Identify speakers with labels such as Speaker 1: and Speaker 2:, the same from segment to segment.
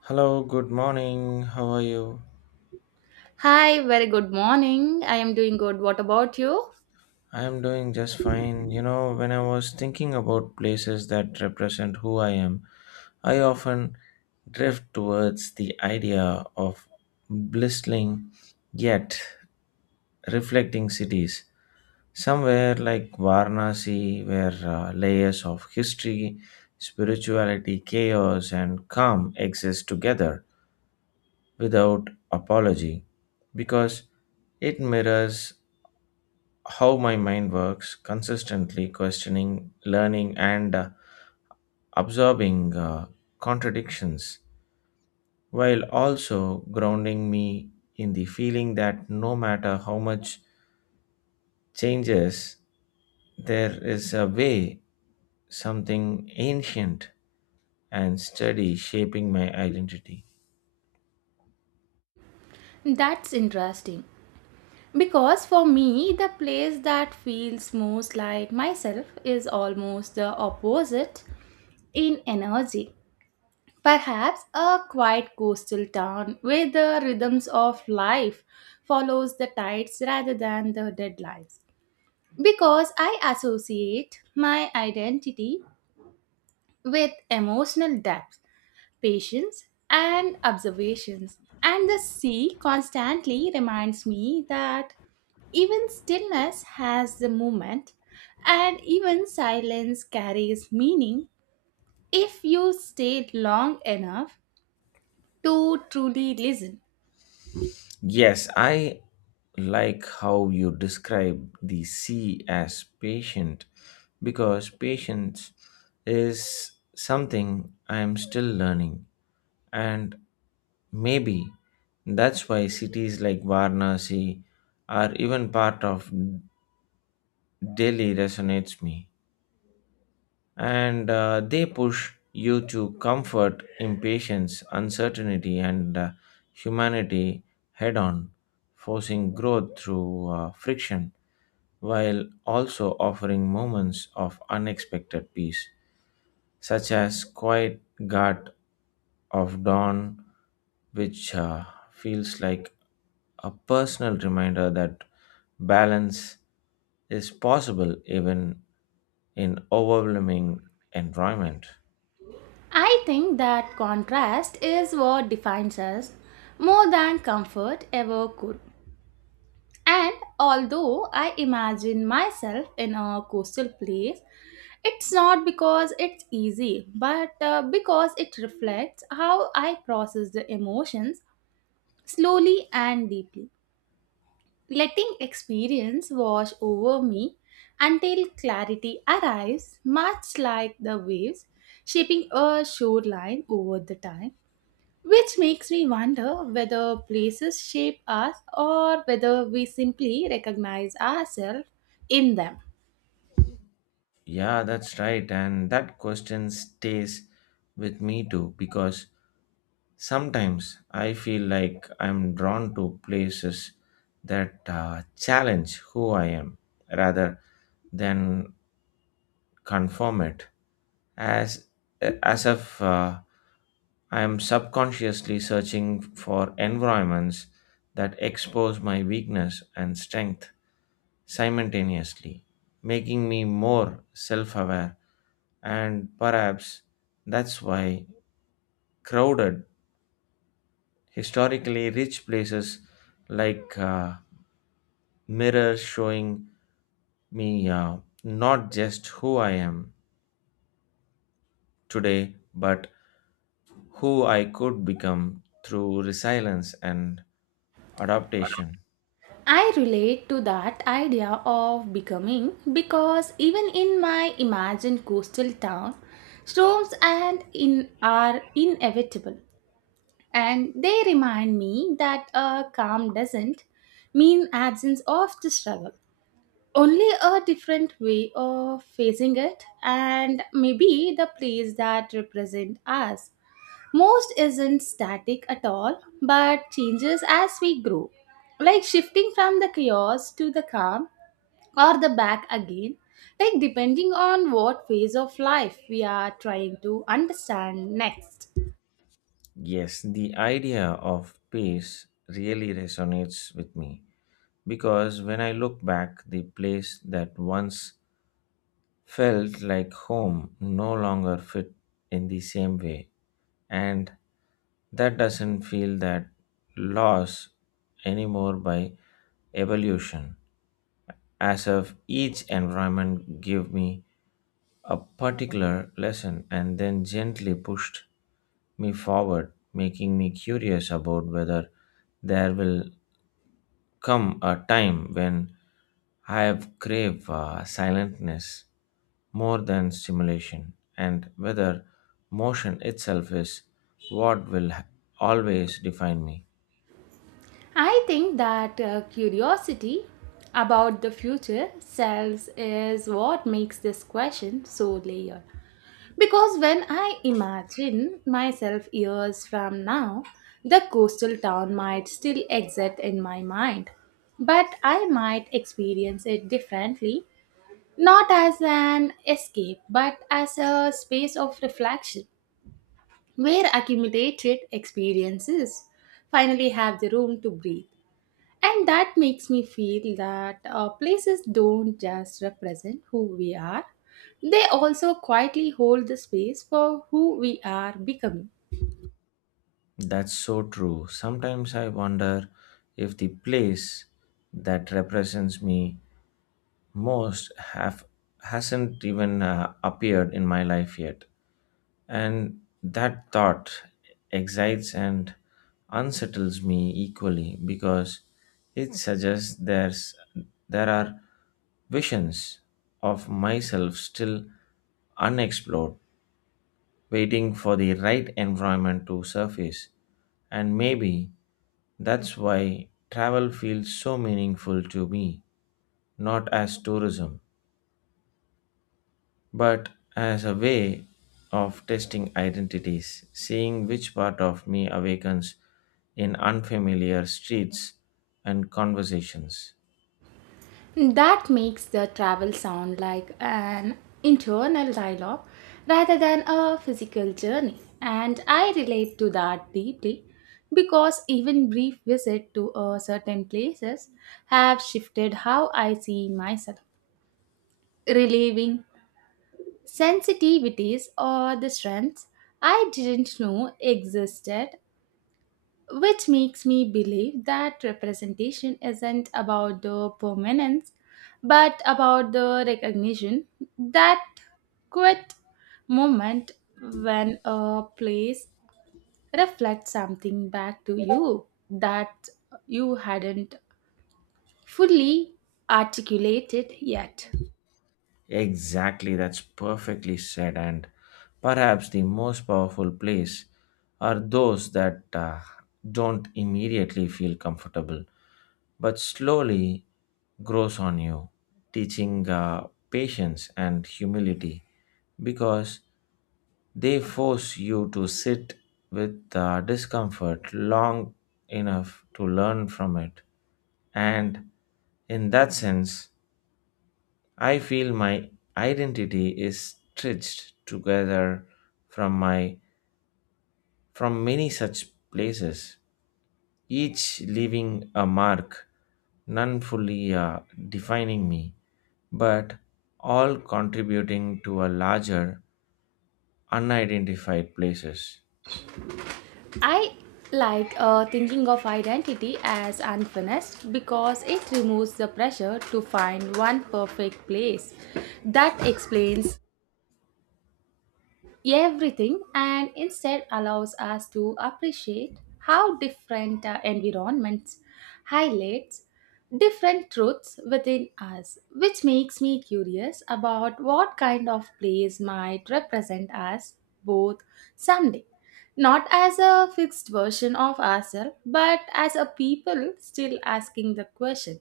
Speaker 1: Hello, good morning. How are you?
Speaker 2: Hi, very good morning. I am doing good. What about you?
Speaker 1: I am doing just fine. You know, when I was thinking about places that represent who I am, I often drift towards the idea of blistling yet reflecting cities. Somewhere like Varanasi, where layers of history, spirituality, chaos, and calm exist together without apology, because it mirrors how my mind works, consistently questioning, learning, and absorbing contradictions, while also grounding me in the feeling that no matter how much changes, there is a way, something ancient and steady shaping my identity.
Speaker 2: That's interesting, because for me, the place that feels most like myself is almost the opposite in energy. Perhaps a quiet coastal town where the rhythms of life follows the tides rather than the deadlines. Because I associate my identity with emotional depth patience, and observations. And the sea constantly reminds me that even stillness has the movement, and even silence carries meaning if you stay long enough to truly listen.
Speaker 1: Yes, I like how you describe the sea as patient because patience is something I am still learning, and maybe that's why cities like Varanasi or even part of Delhi resonates me. And they push you to comfort impatience, uncertainty, and humanity head on, forcing growth through friction while also offering moments of unexpected peace, such as quiet gut of dawn, which feels like a personal reminder that balance is possible even in overwhelming environment.
Speaker 2: I think that contrast is what defines us more than comfort ever could. And although I imagine myself in a coastal place, it's not because it's easy, but because it reflects how I process the emotions slowly and deeply, letting experience wash over me until clarity arrives, much like the waves shaping a shoreline over the time. Which makes me wonder whether places shape us or whether we simply recognize ourselves in them.
Speaker 1: Yeah, that's right. And that question stays with me too because sometimes I feel like I'm drawn to places that challenge who I am rather than confirm it as as if I am subconsciously searching for environments that expose my weakness and strength simultaneously, making me more self-aware, and perhaps that's why crowded, historically rich places like mirrors showing me not just who I am today, but who I could become through resilience and adaptation.
Speaker 2: I relate to that idea of becoming because even in my imagined coastal town, storms and in are inevitable, and they remind me that a calm doesn't mean absence of the struggle, only a different way of facing it, and maybe the place that represent us most isn't static at all, but changes as we grow, like shifting from the chaos to the calm or the back again, like depending on what phase of life we are trying to understand next.
Speaker 1: Yes, the idea of peace really resonates with me because when I look back, the place that once felt like home no longer fit in the same way, and that doesn't feel that loss anymore by evolution, as if each environment gave me a particular lesson and then gently pushed me forward, making me curious about whether there will come a time when I have crave silentness more than stimulation, and whether motion itself is what always define me.
Speaker 2: I think that curiosity about the future selves is what makes this question so layered. Because when I imagine myself years from now, the coastal town might still exist in my mind, but I might experience it differently, not as an escape, but as a space of reflection where accumulated experiences finally have the room to breathe. And that makes me feel that places don't just represent who we are, they also quietly hold the space for who we are becoming.
Speaker 1: That's so true. Sometimes I wonder if the place that represents me most have hasn't even appeared in my life yet. And that thought excites and unsettles me equally because it suggests there's there are visions of myself still unexplored, waiting for the right environment to surface. And maybe that's why travel feels so meaningful to me, not as tourism, but as a way of testing identities, seeing which part of me awakens in unfamiliar streets and conversations.
Speaker 2: That makes the travel sound like an internal dialogue rather than a physical journey. And I relate to that deeply because even brief visit to a certain places have shifted how I see myself, relieving sensitivities or the strengths I didn't know existed, which makes me believe that representation isn't about the permanence but about the recognition that quit moment when a place reflects something back to you that you hadn't fully articulated yet.
Speaker 1: Exactly, that's perfectly said, and perhaps the most powerful place are those that don't immediately feel comfortable but slowly grows on you, teaching patience and humility, because they force you to sit with the discomfort long enough to learn from it. And in that sense, I feel my identity is stitched together from my from many such places, each leaving a mark, none fully defining me, but all contributing to a larger unidentified places.
Speaker 2: I like thinking of identity as unfinished because it removes the pressure to find one perfect place that explains everything and instead allows us to appreciate how different environments highlights different truths within us, which makes me curious about what kind of place might represent us both someday, not as a fixed version of ourselves but as a people still asking the question,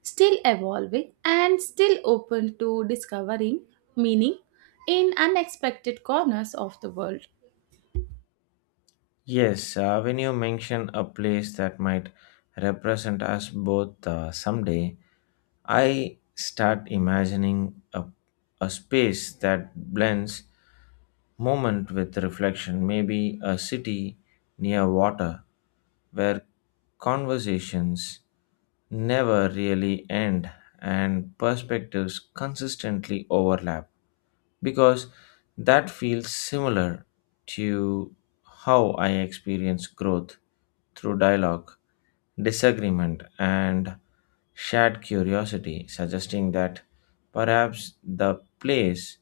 Speaker 2: still evolving and still open to discovering meaning in unexpected corners of the world.
Speaker 1: Yes, when you mention a place that might represent us both someday, I start imagining a space that blends moment with reflection, maybe a city near water where conversations never really end and perspectives consistently overlap, because that feels similar to how I experience growth through dialogue, disagreement, and shared curiosity, suggesting that perhaps the place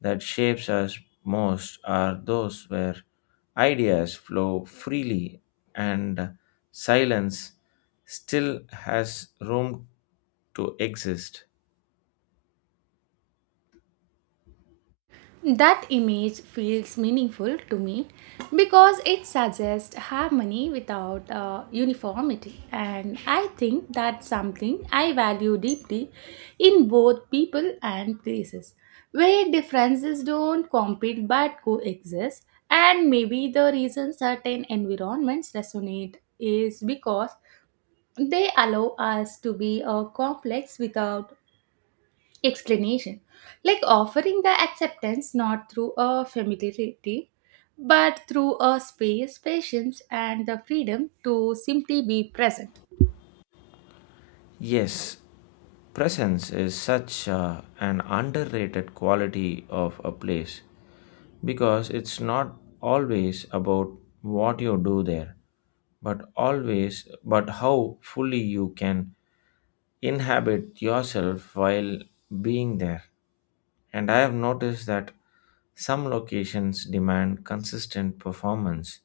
Speaker 1: that shapes us most are those where ideas flow freely and silence still has room to exist.
Speaker 2: That image feels meaningful to me because it suggests harmony without uniformity, and I think that's something I value deeply in both people and places where differences don't compete but coexist. And maybe the reason certain environments resonate is because they allow us to be complex without explanation, like offering the acceptance not through a familiarity, but through a space, patience, and the freedom to simply be present.
Speaker 1: Yes, presence is such an underrated quality of a place because it's not always about what you do there, but how fully you can inhabit yourself while being there. And I have noticed that some locations demand consistent performance,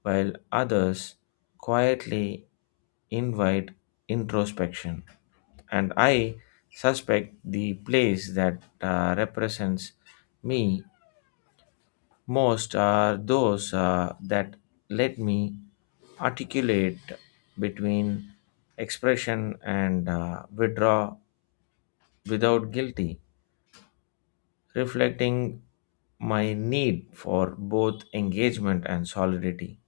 Speaker 1: while others quietly invite introspection. And I suspect the place that represents me most are those that let me articulate between expression and withdraw without guilty, reflecting my need for both engagement and solidity.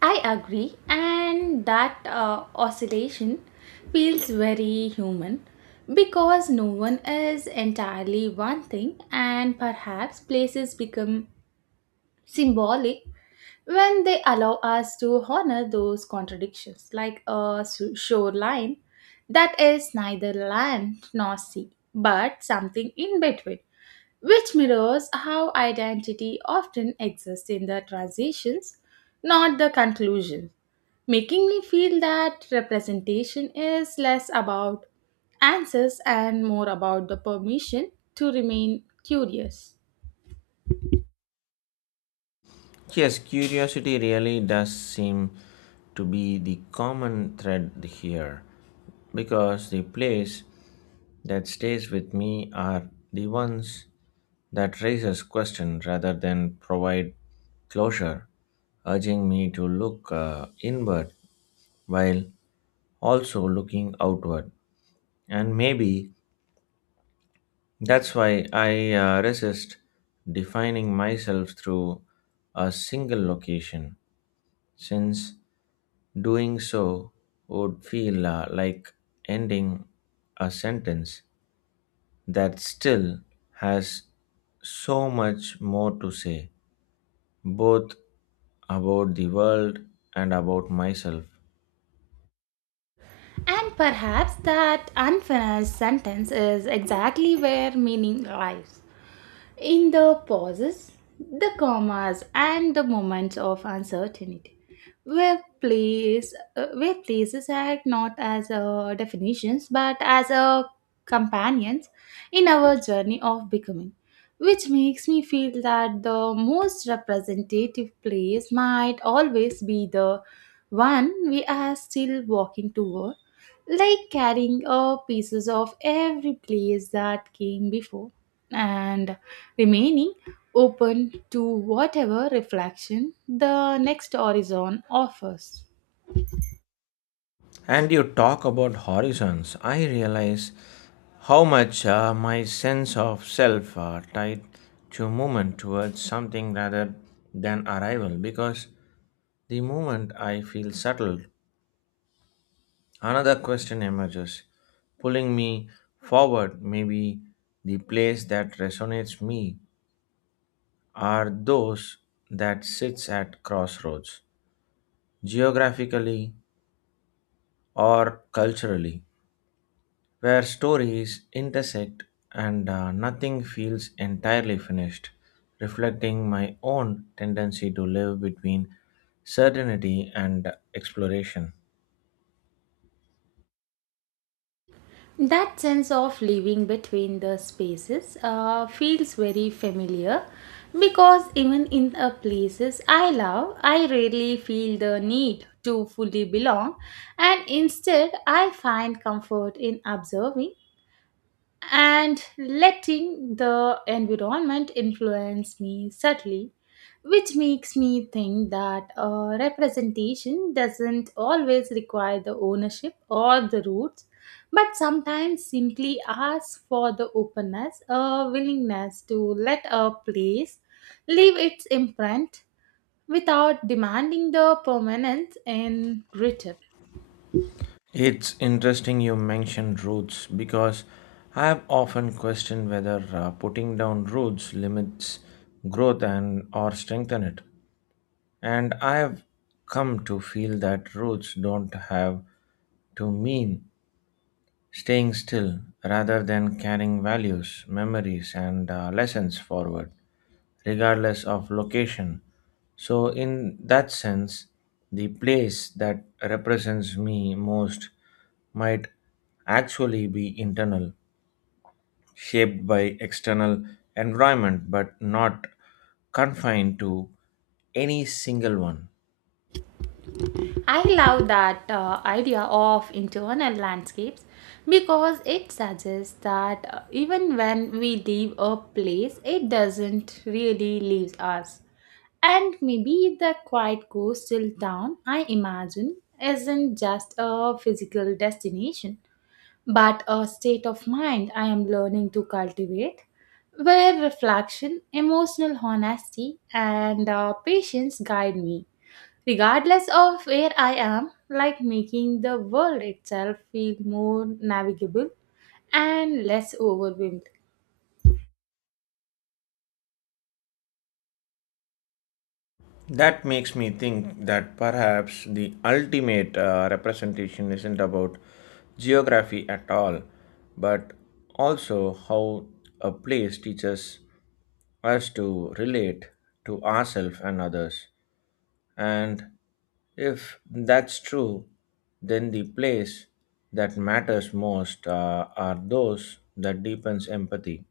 Speaker 2: I agree, and that oscillation feels very human because no one is entirely one thing, and perhaps places become symbolic when they allow us to honor those contradictions like a shoreline that is neither land nor sea but something in between, which mirrors how identity often exists in the transitions not the conclusion, making me feel that representation is less about answers and more about the permission to remain curious.
Speaker 1: Yes, curiosity really does seem to be the common thread here because the plays that stays with me are the ones that raises question rather than provide closure, urging me to look inward while also looking outward. And maybe that's why I resist defining myself through a single location, since doing so would feel like ending a sentence that still has so much more to say, both about the world and about myself.
Speaker 2: And perhaps that unfinished sentence is exactly where meaning lies, in the pauses, the commas, and the moments of uncertainty, where places act not as definitions but as companions in our journey of becoming, which makes me feel that the most representative place might always be the one we are still walking toward, like carrying pieces of every place that came before and remaining open to whatever reflection the next horizon offers.
Speaker 1: And you talk about horizons. I realize how much my sense of self are tied to movement towards something rather than arrival, because the moment I feel settled, another question emerges, pulling me forward. Maybe the place that resonates me are those that sits at crossroads, geographically or culturally, where stories intersect and nothing feels entirely finished, reflecting my own tendency to live between certainty and exploration.
Speaker 2: That sense of living between the spaces feels very familiar because even in the places I love, I rarely feel the need to fully belong, and instead, I find comfort in observing and letting the environment influence me subtly, which makes me think that representation doesn't always require the ownership or the roots, but sometimes simply asks for the openness, a willingness to let a place leave its imprint without demanding the permanence in return.
Speaker 1: It's interesting you mentioned roots because I have often questioned whether putting down roots limits growth and or strengthen it. And I have come to feel that roots don't have to mean staying still rather than carrying values, memories, and lessons forward, regardless of location. So, in that sense, the place that represents me most might actually be internal, shaped by external environment, but not confined to any single one.
Speaker 2: I love that idea of internal landscapes because it suggests that even when we leave a place, it doesn't really leave us. And maybe the quiet coastal town I imagine isn't just a physical destination, but a state of mind I am learning to cultivate where reflection, emotional honesty, and patience guide me. Regardless of where I am, like making the world itself feel more navigable and less overwhelmed.
Speaker 1: That makes me think that perhaps the ultimate representation isn't about geography at all, but also how a place teaches us to relate to ourselves and others. And if that's true, then the place that matters most are those that deepens empathy,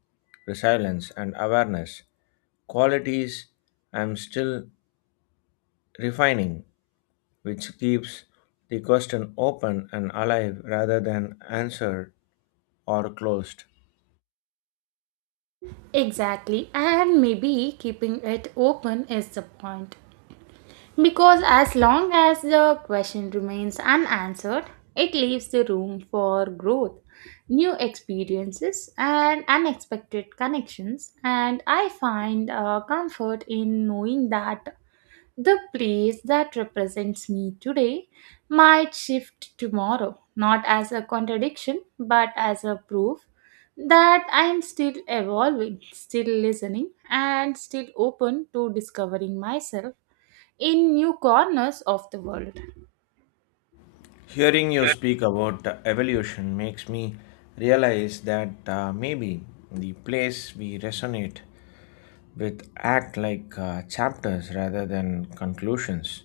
Speaker 1: resilience, and awareness, qualities I'm still refining, which keeps the question open and alive rather than answered or closed.
Speaker 2: Exactly, and maybe keeping it open is the point. Because as long as the question remains unanswered, it leaves the room for growth, new experiences, and unexpected connections. And I find comfort in knowing that the place that represents me today might shift tomorrow, not as a contradiction, but as a proof that I am still evolving, still listening, and still open to discovering myself in new corners of the world.
Speaker 1: Hearing you speak about the evolution makes me realize that maybe the place we resonate with act like chapters rather than conclusions,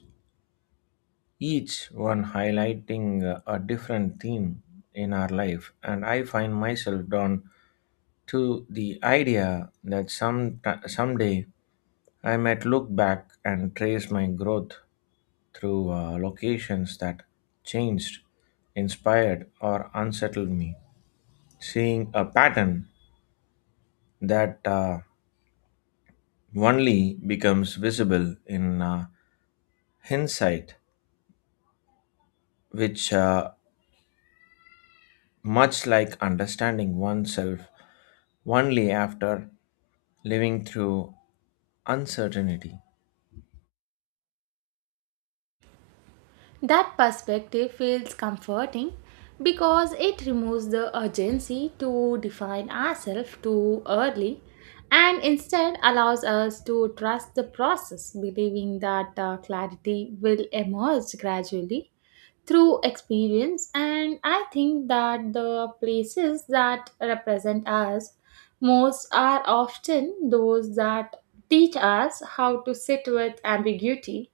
Speaker 1: each one highlighting a different theme in our life. And I find myself drawn to the idea that someday I might look back and trace my growth through locations that changed, inspired, or unsettled me, seeing a pattern that only becomes visible in hindsight, which much like understanding oneself only after living through uncertainty.
Speaker 2: That perspective feels comforting because it removes the urgency to define ourselves too early and instead allows us to trust the process, believing that clarity will emerge gradually through experience. And I think that the places that represent us most are often those that teach us how to sit with ambiguity,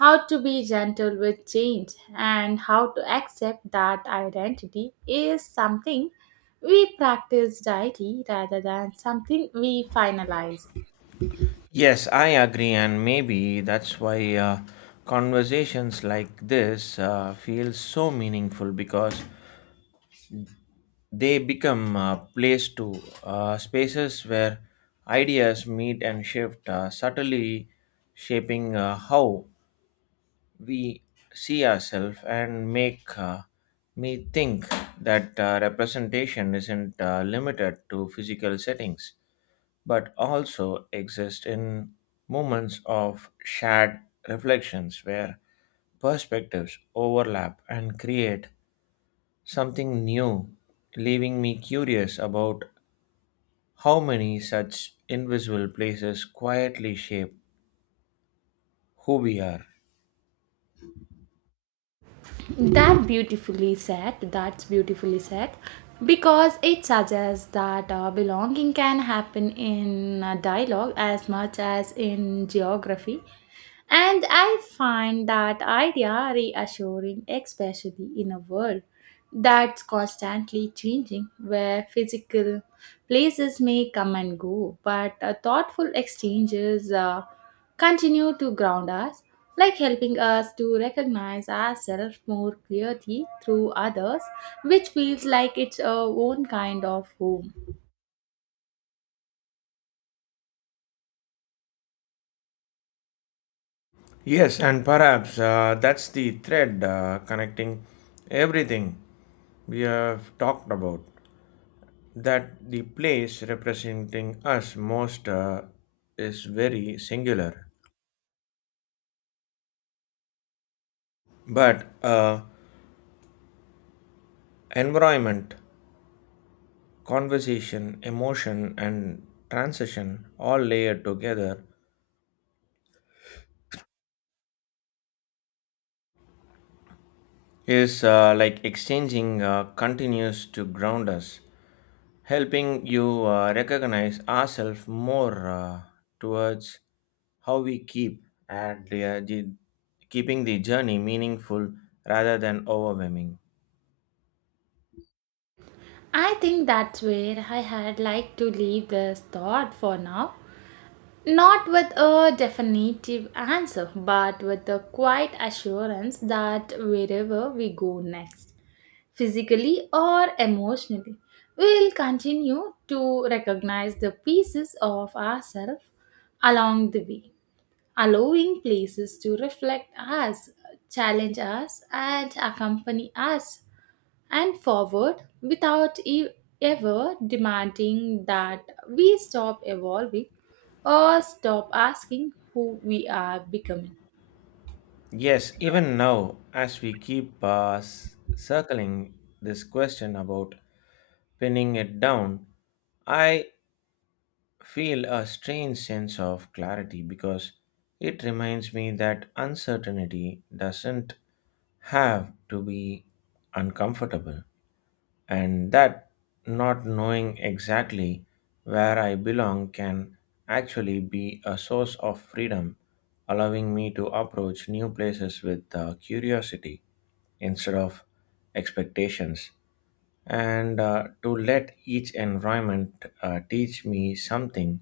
Speaker 2: how to be gentle with change, and how to accept that identity is something we practice daily rather than something we finalize.
Speaker 1: Yes, I agree, and maybe that's why conversations like this feel so meaningful, because they become a place to spaces where ideas meet and shift subtly, shaping how we see ourselves, and make me think that representation isn't limited to physical settings but also exists in moments of shared reflections where perspectives overlap and create something new, leaving me curious about how many such invisible places quietly shape who we are.
Speaker 2: That beautifully said, that's beautifully said because it suggests that belonging can happen in a dialogue as much as in geography. And I find that idea reassuring, especially in a world that's constantly changing, where physical places may come and go, but thoughtful exchanges continue to ground us, like helping us to recognize ourselves more clearly through others, which feels like its own kind of home.
Speaker 1: Yes, and perhaps that's the thread connecting everything we have talked about. That the place representing us most is very singular, but environment, conversation, emotion, and transition all layered together is like exchanging continues to ground us, helping you recognize ourselves more towards how we keep and the keeping the journey meaningful rather than overwhelming.
Speaker 2: I think that's where I had like to leave this thought for now. Not with a definitive answer, but with a quiet assurance that wherever we go next, physically or emotionally, we will continue to recognize the pieces of ourselves along the way, allowing places to reflect us, challenge us, and accompany us and forward without ever demanding that we stop evolving or stop asking who we are becoming.
Speaker 1: Yes, even now, as we keep circling this question about pinning it down, I feel a strange sense of clarity because it reminds me that uncertainty doesn't have to be uncomfortable, and that not knowing exactly where I belong can actually be a source of freedom, allowing me to approach new places with curiosity instead of expectations, and to let each environment teach me something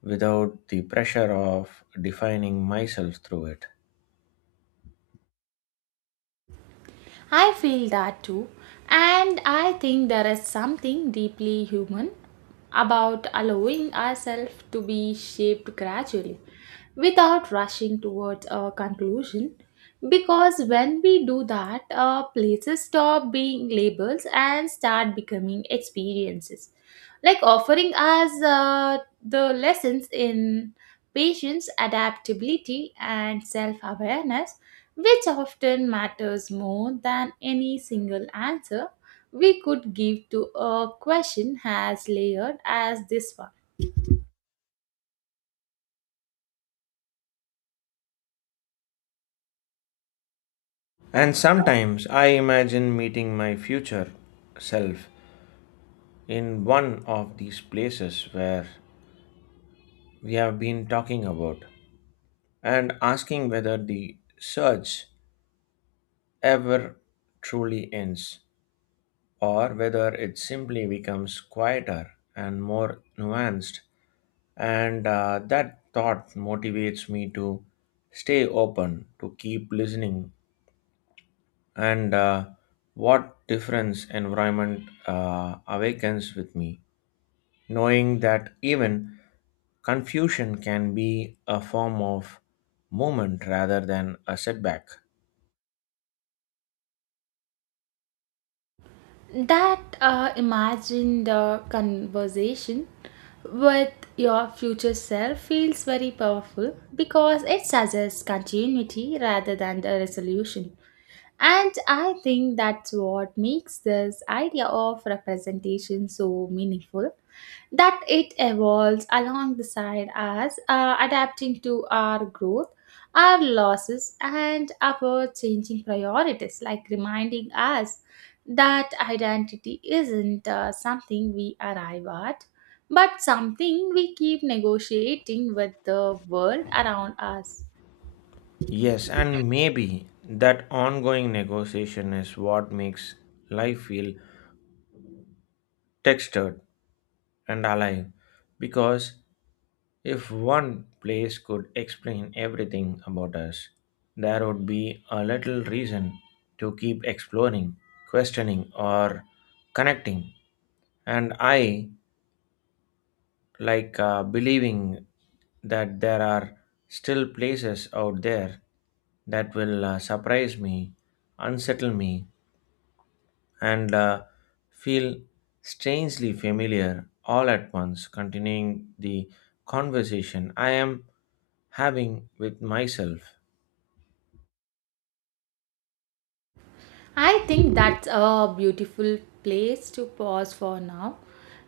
Speaker 1: without the pressure of defining myself through it.
Speaker 2: I feel that too. And I think there is something deeply human about allowing ourselves to be shaped gradually without rushing towards a conclusion. Because when we do that, places stop being labels and start becoming experiences. Like offering us the lessons in patience, adaptability, and self awareness, which often matters more than any single answer we could give to a question as layered as this
Speaker 1: And sometimes I imagine meeting my future self in one of these places where we have been talking about, and asking whether the search ever truly ends or whether it simply becomes quieter and more nuanced. And that thought motivates me to stay open, to keep listening, and what difference environment awakens with me, knowing that even confusion can be a form of movement rather than a setback.
Speaker 2: one. That imagine the conversation with your future self feels very powerful because it suggests continuity rather than the resolution. And I think that's what makes this idea of representation so meaningful, that it evolves along the side as adapting to our growth, our losses and our changing priorities, like reminding us that identity isn't something we arrive at but something we keep negotiating with the world around us.
Speaker 1: Yes, and maybe that ongoing negotiation is what makes life feel textured and alive, because if one place could explain everything about us, there would be a little reason to keep exploring, questioning, or connecting. And I like believing that there are still places out there that will surprise me, unsettle me, and feel strangely familiar all at once, continuing the conversation I am having with myself.
Speaker 2: I think that's a beautiful place to pause for now.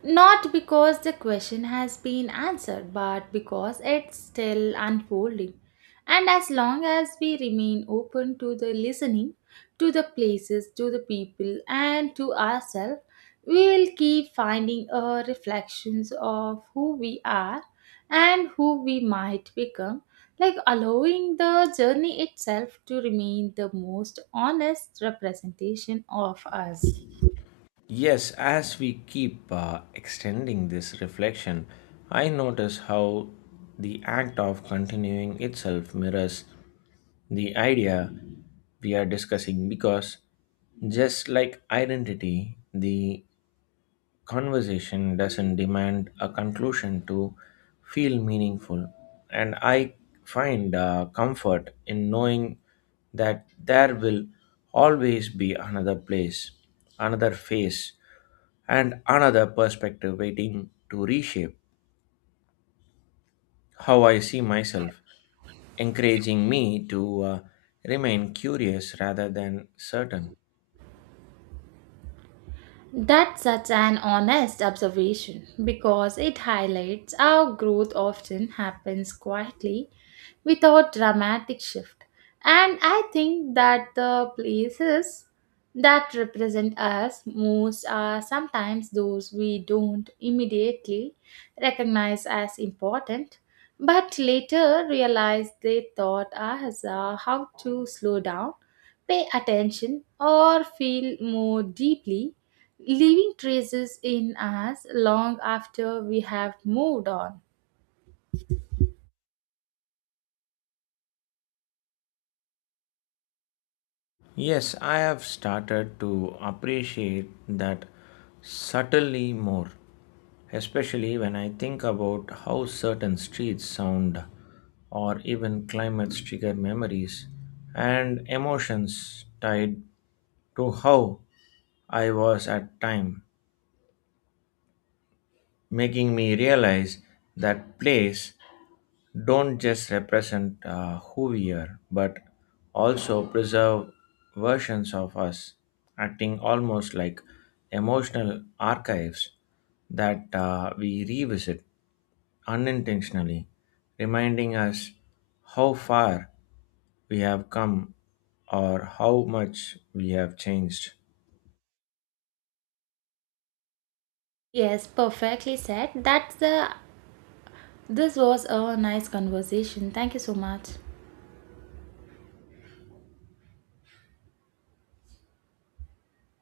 Speaker 2: Not because the question has been answered, but because it's still unfolding. And as long as we remain open to the listening, to the places, to the people, and to ourselves, we will keep finding reflections of who we are and who we might become, like allowing the journey itself to remain the most honest representation of us.
Speaker 1: Yes, as we keep extending this reflection, I notice how the act of continuing itself mirrors the idea we are discussing, because just like identity, the conversation doesn't demand a conclusion to feel meaningful. And I find comfort in knowing that there will always be another place, another face, and another perspective waiting to reshape how I see myself, encouraging me to remain curious rather than certain.
Speaker 2: That's such an honest observation because it highlights how growth often happens quietly without dramatic shift. And I think that the places that represent us most are sometimes those we don't immediately recognize as important, but later realize they taught us how to slow down, pay attention, or feel more deeply, leaving traces in us long after we have moved on.
Speaker 1: Yes, I have started to appreciate that subtly more, especially when I think about how certain streets sound or even climates trigger memories and emotions tied to how I was at time, making me realize that place don't just represent who we are, but also preserve versions of us, acting almost like emotional archives that we revisit unintentionally, reminding us how far we have come or how much we have changed.
Speaker 2: Yes, perfectly said. That's the This was a nice conversation. Thank you so much.